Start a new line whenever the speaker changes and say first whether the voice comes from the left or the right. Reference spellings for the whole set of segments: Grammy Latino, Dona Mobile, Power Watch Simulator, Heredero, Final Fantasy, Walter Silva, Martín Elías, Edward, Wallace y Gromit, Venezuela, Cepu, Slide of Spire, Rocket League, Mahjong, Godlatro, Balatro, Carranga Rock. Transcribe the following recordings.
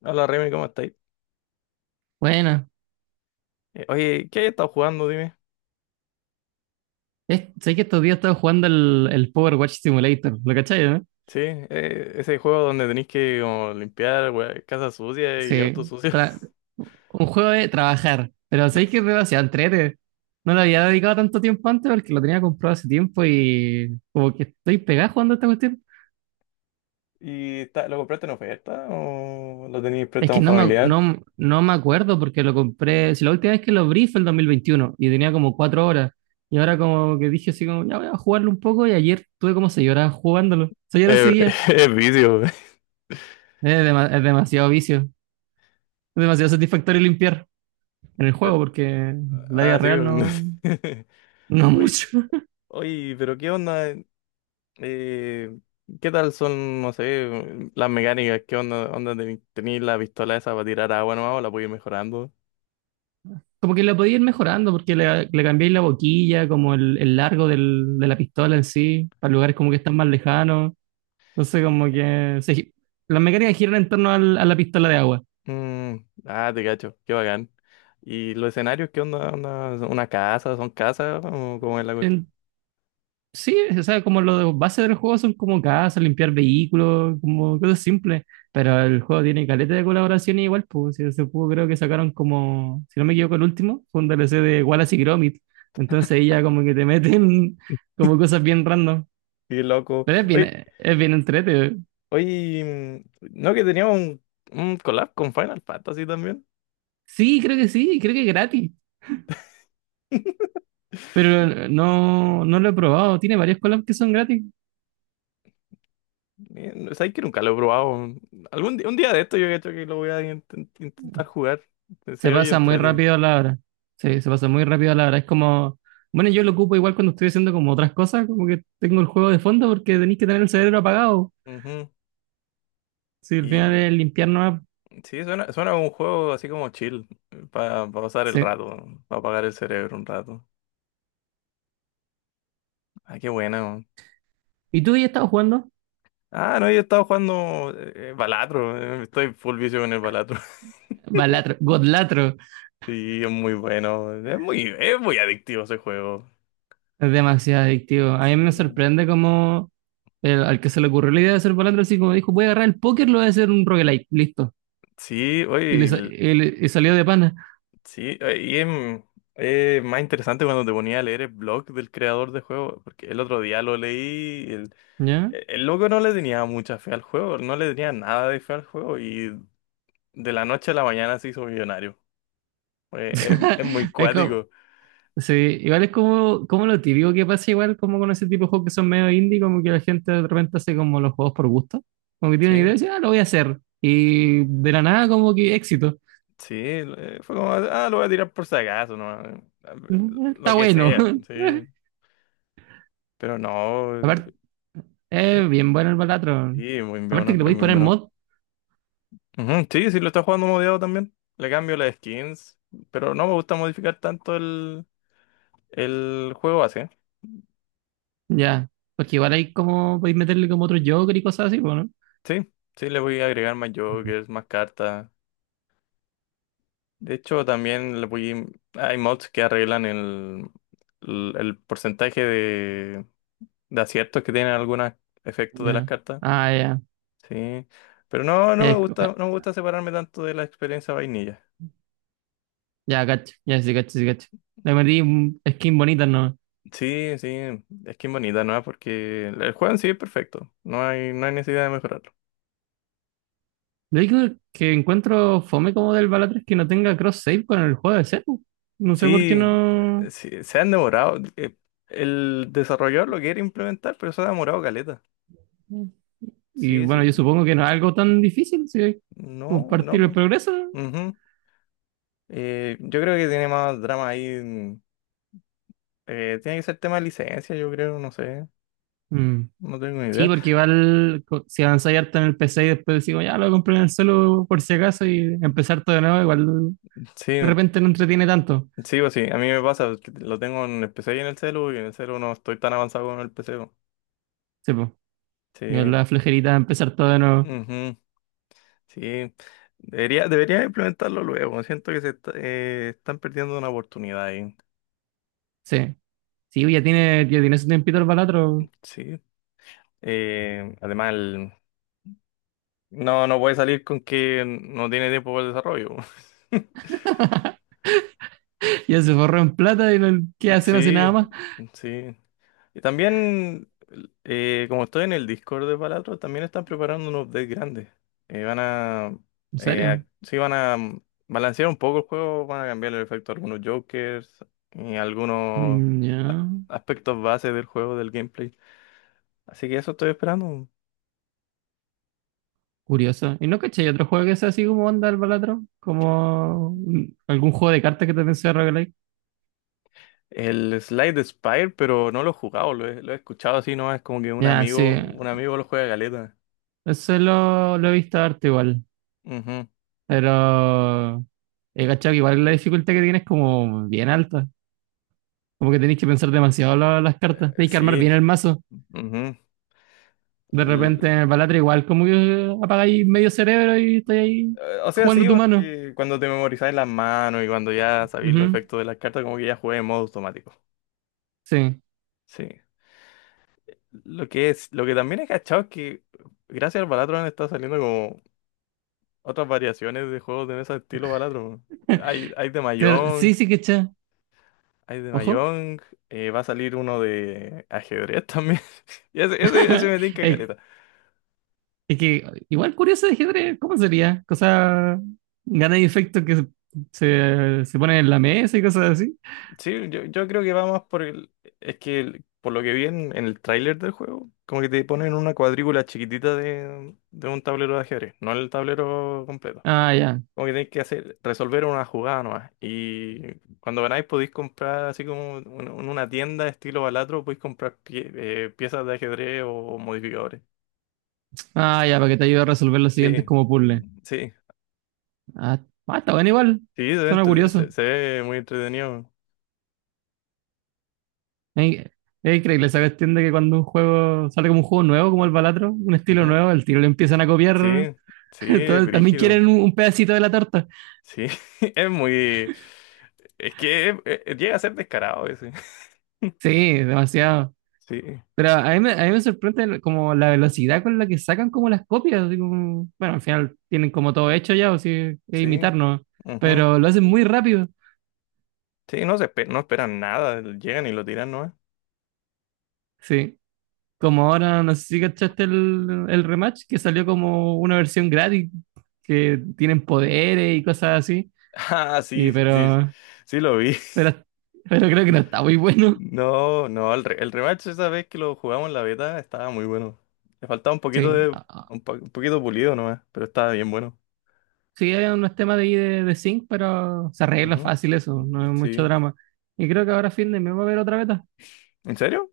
left: Hola Remy, ¿cómo estáis?
right: Bueno,
left: Oye, ¿qué has estado jugando? Dime.
right: sé que estos días estaba jugando el Power Watch Simulator, ¿lo cachai, no?
left: Sí, ese juego donde tenéis que como, limpiar wea, casa sucia y auto
right: Sí,
left: sucio.
right: tra- un juego de trabajar, pero sé que es demasiado entrete. No le había dedicado tanto tiempo antes porque lo tenía comprado hace tiempo y como que estoy pegado jugando a esta cuestión.
left: ¿Y está, lo compraste en oferta o lo tenéis
right: Es que
left: préstamo familiar?
right: no me acuerdo porque lo compré, si la última vez que lo abrí fue el 2021 y tenía como 4 horas. Y ahora como que dije así como, ya voy a jugarlo un poco y ayer tuve como 6 horas jugándolo. 6 horas
left: Eh,
right: seguía.
left: es vicio.
right: Es demasiado vicio. Demasiado satisfactorio limpiar en el
left: Pe-
right: juego porque la vida
left: Ah, sí.
right: real
left: no
right: no,
left: sé.
right: no
left: Oye,
right: mucho.
left: pero ¿qué onda? Eh, ¿Qué tal son, no sé, las mecánicas? ¿Qué onda? ¿Tenéis la pistola esa para tirar agua nomás o la puedes ir mejorando?
right: Como que la podía ir mejorando porque le cambiáis la boquilla, como el largo de la pistola en sí, para lugares como que están más lejanos. Entonces, como que se las mecánicas giran en torno a la pistola de agua.
left: Mm, ah, te cacho, qué bacán. ¿Y los escenarios qué onda? ¿Onda son Una casa? ¿Son casas? ¿O cómo es la cuestión?
right: En- Sí, o sea, como los bases del juego son como casas, limpiar vehículos, como cosas simples. Pero el juego tiene caleta de colaboraciones igual, pues si ese juego creo que sacaron como, si no me equivoco, el último, fue un DLC de Wallace y Gromit. Entonces ahí ya como que te meten como cosas bien random.
left: Qué loco.
right: Pero
left: Oye,
right: es bien entrete.
left: mm, ¿no que tenía un collab con Final Fantasy también?
right: Sí, creo que es gratis. Pero no lo he probado. Tiene varias collabs que son gratis.
left: ¿Sabes que nunca lo he probado? Algún día un día de esto yo creo que lo voy a intentar jugar.
right: Se
left: Se oye
right: pasa muy
left: entrete.
right: rápido la hora. Sí, se pasa muy rápido la hora. Es como, bueno, yo lo ocupo igual cuando estoy haciendo como otras cosas, como que tengo el juego de fondo porque tenéis que tener el cerebro apagado.
left: Ujú.
right: Si al
left: Y
right: final
left: mm,
right: es limpiar nomás.
left: sí, suena, suena como un juego así como chill, para pasar el
right: Sí.
left: rato, para apagar el cerebro un rato. Ah, qué buena.
right: ¿Y tú ya estabas jugando?
left: Ah, no, yo he estado jugando Balatro, estoy full vicio con el Balatro.
right: Balatro, Godlatro.
left: Sí, es muy bueno, es muy adictivo ese juego.
right: Es demasiado adictivo. A mí me
left: Sí,
right: sorprende como al que se le ocurrió la idea de hacer Balatro, así como dijo, voy a agarrar el póker, lo voy a hacer un roguelike. Listo.
left: sí,
right: Y,
left: oye,
right: le sa- y le- y salió de pana.
left: sí, y es, es más interesante cuando te ponía a leer el blog del creador de juego, porque el otro día lo leí,
right: ¿Ya?
left: el loco no le tenía mucha fe al juego, no le tenía nada de fe al juego y de la noche a la mañana se hizo millonario. Oye, es muy
right: Es como,
left: cuático,
right: sí, igual es como, como lo típico que pasa, igual como con ese tipo de juegos que son medio indie, como que la gente de repente hace como los juegos por gusto, como que tiene una idea y
left: sí.
right: dice, ah, lo voy a hacer. Y de la nada, como que éxito.
left: Sí, fue como, ah, lo voy a tirar por si acaso, no,
right: Mm,
left: lo
right: está
left: que
right: bueno.
left: sea, sí, pero no,
right: Aparte,
left: es-
right: es bien bueno el Balatron.
left: sí, es muy
right: Aparte que
left: bueno,
right: le
left: es
right: podéis
left: muy
right: poner
left: bueno.
right: mod,
left: Ujú, sí, sí, lo está jugando modiado también, le cambio las skins, pero no me gusta modificar tanto el juego así,
right: ya. Porque igual hay como, podéis meterle como otro Joker y cosas así, bueno.
left: sí, sí, le voy a agregar más
right: Mm.
left: jokers, más cartas, de hecho también le voy, hay mods que arreglan el porcentaje de aciertos que tienen algunos efectos de las
right: Ya.
left: cartas.
right: Ah, ya.
left: Sí, pero no, no me
right: Es-
left: gusta,
right: ah,
left: no me gusta separarme tanto de la experiencia vainilla.
right: ya, cacho. Ya, sí, cacho, sí, cacho. Le metí un skin bonita, ¿no?
left: Sí, sí, es que es bonita, ¿no? Porque el juego en sí es perfecto, no hay, no hay necesidad de mejorarlo.
right: Lo único que encuentro fome como del Balatro es que no tenga cross-save con el juego de Cepu. No sé por qué
left: Sí,
right: no.
left: sí, se han demorado, el desarrollador lo quiere implementar, pero se ha demorado caleta.
right: Y
left: Sí, sí,
right: bueno, yo supongo que no es algo tan difícil, si
left: no, no,
right: compartir el
left: po.
right: progreso.
left: Ujú. Yo creo que tiene más drama ahí, mm, tiene que ser tema de licencia, yo creo, no sé,
right: Mm.
left: no tengo ni
right: Sí,
left: idea.
right: porque igual si avanzáis harto en el PC y después decimos, ya lo compré en el celu por si acaso y empezar todo de nuevo, igual
left: Sí,
right: de repente no entretiene tanto.
left: sí o sí, a mí me pasa, pues, que lo tengo en el PC y en el celu, y en el celu no estoy tan avanzado con el PC. Po.
right: Sí, pues, igual
left: Sí,
right: la flejerita de empezar todo de nuevo.
left: ujú, sí. Debería, debería implementarlo luego, siento que se están perdiendo una oportunidad ahí.
right: Sí, sí, ya tiene su tiempito el balatro,
left: Sí. Además, no, no puede salir con que no tiene tiempo para el desarrollo.
right: ya se forró en plata y no, ¿qué hace? No hace nada
left: Sí,
right: más.
left: sí. Y también, como estoy en el Discord de Palatro, también están preparando un update grande. Eh, van a,
right: En serio.
left: sí, van a balancear un poco el juego, van a cambiar el efecto a algunos jokers y algunos
right: Mm,
left: a-
right: ya,
left: aspectos base del juego, del gameplay. Así que eso estoy esperando.
right: curioso. ¿Y no caché? ¿Hay otro juego que sea así como onda el Balatro? ¿Como algún juego de cartas que también sea roguelike?
left: El Slide de Spire, pero no lo he jugado, lo he escuchado así, ¿no? Es como que
right: Ya, sí.
left: un amigo lo juega galeta.
right: Eso lo he visto harto igual.
left: Ujú.
right: Pero he cachado que igual la dificultad que tienes es como bien alta. Como que tenéis que pensar demasiado las cartas. Tenéis que armar
left: Sí.
right: bien el mazo.
left: Ujú.
right: De repente en el Balatro igual como que apagáis medio cerebro y estáis ahí
left: O sea,
right: jugando
left: sí,
right: tu mano.
left: porque cuando te memorizáis las manos y cuando ya sabéis los
right: Ujú,
left: efectos de las cartas, como que ya juegas en modo automático.
right: sí.
left: Sí. Lo que es, lo que también he cachado es que gracias al Balatro han estado saliendo como otras variaciones de juegos de ese estilo Balatro. Hay,
right: Claro, sí, sí, caché.
left: Hay de
right: Ojo.
left: Mahjong, va a salir uno de ajedrez también. Y ese me tinca
right: Es
left: caleta.
right: Es que igual curioso de ajedrez, ¿cómo sería? Cosa, gana y efecto que se ponen en la mesa y cosas así.
left: Sí, yo creo que va más por el... Es que por lo que vi en el tráiler del juego, como que te ponen una cuadrícula chiquitita de un tablero de ajedrez, no el tablero completo.
right: Ah, ya.
left: Como que tenéis que hacer, resolver una jugada nomás. Y cuando ganáis podéis comprar, así como en una tienda estilo Balatro, podéis comprar piezas de ajedrez o modificadores.
right: Ah, ya, para que te ayude a resolver los siguientes
left: Sí,
right: como puzzle.
left: sí,
right: Ah, ah, está bueno igual.
left: sí, se ve,
right: Suena curioso.
left: se ve muy entretenido.
right: Es es increíble esa cuestión de que cuando un juego sale como un juego nuevo, como el Balatro, un estilo
left: Ujú.
right: nuevo, el tiro le empiezan a
left: Sí,
right: copiar.
left: sí, es
right: También quieren
left: brígido.
right: un pedacito de la torta.
left: Sí, es muy... Es que llega a ser descarado ese.
right: Sí, demasiado.
left: Sí,
right: Pero a mí me sorprende como la velocidad con la que sacan como las copias. Así como, bueno, al final tienen como todo hecho ya, o si es
left: sí.
right: imitarnos,
left: Ujú.
right: pero lo hacen muy rápido.
left: Sí, no se no esperan nada, llegan y lo tiran, ¿no?
right: Sí. Como ahora, no sé si cachaste el rematch, que salió como una versión gratis, que tienen poderes y cosas así.
left: Ah,
right: Y
left: sí, sí, sí,
right: pero,
left: sí lo vi.
right: pero, pero creo que no está muy bueno.
left: No, no, el, el rematch esa vez que lo jugamos en la beta estaba muy bueno. Le faltaba un poquito
right: Sí.
left: de,
right: Ah, ah.
left: un poquito pulido nomás, pero estaba bien bueno.
right: Sí, hay unos temas de ahí de sync, pero se arregla
left: Ujú.
right: fácil eso, no es mucho
left: Sí.
right: drama. Y creo que ahora fin de mes va a haber otra beta.
left: ¿En serio?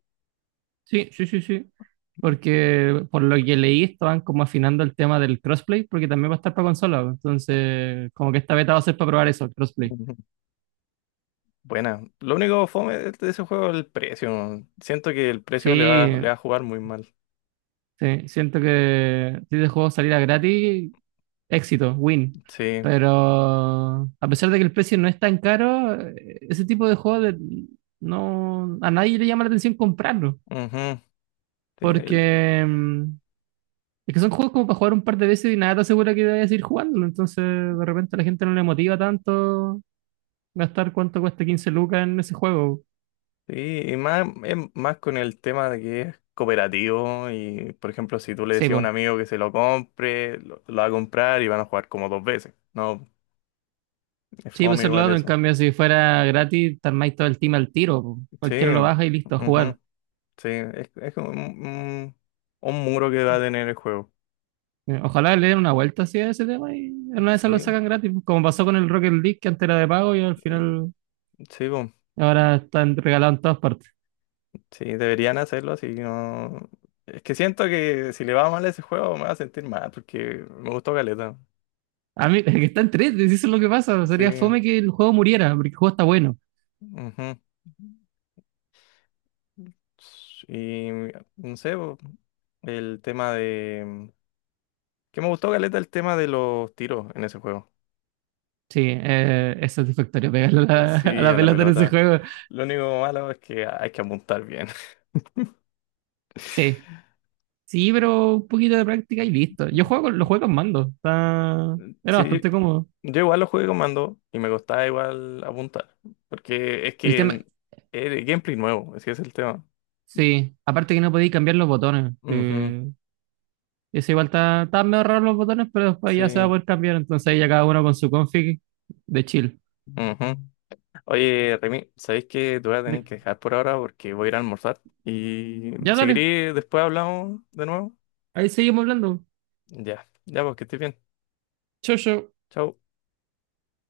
right: Sí, sí, sí, sí. Porque por lo que leí, estaban como afinando el tema del crossplay, porque también va a estar para consola, pues. Entonces, como que esta beta va a ser para probar eso, el crossplay.
left: Ujú. Buena. Lo único fome de ese juego es el precio. Siento que el precio
right: Sí,
left: le va a jugar muy mal.
right: sí, siento que si este juego saliera gratis, éxito, win.
left: Sí,
right: Pero a pesar de que el precio no es tan caro, ese tipo de no, a nadie le llama la atención comprarlo.
left: ujú, sí,
right: Porque es que son juegos como para jugar un par de veces y nada te asegura que vayas a ir jugándolo. Entonces, de repente a la gente no le motiva tanto gastar cuánto cuesta 15 lucas en ese juego.
left: sí, y más, es más con el tema de que es cooperativo y, por ejemplo, si tú le
right: Sí,
left: decías a un
right: pues.
left: amigo que se lo compre, lo va a comprar y van a jugar como dos veces. No, es
right: Sí,
left: fome
right: pues es lo
left: igual
right: otro. En
left: eso.
right: cambio, si fuera gratis, te armáis todo el team al tiro, po.
left: Sí,
right: Cualquiera lo baja y listo, a
left: ujú,
right: jugar.
left: sí, es como un, un muro que va a tener el juego.
right: Ojalá le den una vuelta así a ese tema y en una de esas lo
left: Sí,
right: sacan gratis. Como pasó con el Rocket League, que antes era de pago y al
left: mm,
right: final
left: sí, po.
right: ahora están regalados en todas partes.
left: Sí, deberían hacerlo así, no... Es que siento que si le va mal a ese juego me va a sentir mal porque me gustó caleta.
right: A mí, es que están tres, eso es lo que pasa. Sería
left: Sí.
right: fome que el juego muriera, porque el juego está bueno.
left: Ujú. Y no sé, bo, el tema de... mm, que me gustó, Galeta, el tema de los tiros en ese juego.
right: Sí, es satisfactorio pegarle a la, a
left: Sí,
right: la
left: a la
right: pelota en ese
left: pelota.
right: juego.
left: Lo único malo es que hay que apuntar bien.
right: Sí, sí, pero un poquito de práctica y listo. Yo lo juego con mando. Está... Era
left: Sí,
right: bastante cómodo.
left: yo igual lo jugué con mando y me costaba igual apuntar. Porque es
right: El
left: que
right: tema,
left: es gameplay nuevo, ese es el tema.
right: sí, aparte que no podéis cambiar los botones.
left: Ujú,
right: Eso igual está medio raro los botones, pero después ya se va a
left: sí.
right: poder cambiar. Entonces ahí ya cada uno con su config de chill.
left: Ujú. Oye, Remy, ¿sabéis que te voy a tener
right: De-
left: que dejar por ahora porque voy a ir a almorzar? Y
right: Ya
left: si
right: dale,
left: querés, después hablamos de nuevo.
right: ahí seguimos hablando.
left: Ya, ya, pues que estés bien.
right: Chau, chau.
left: Chau.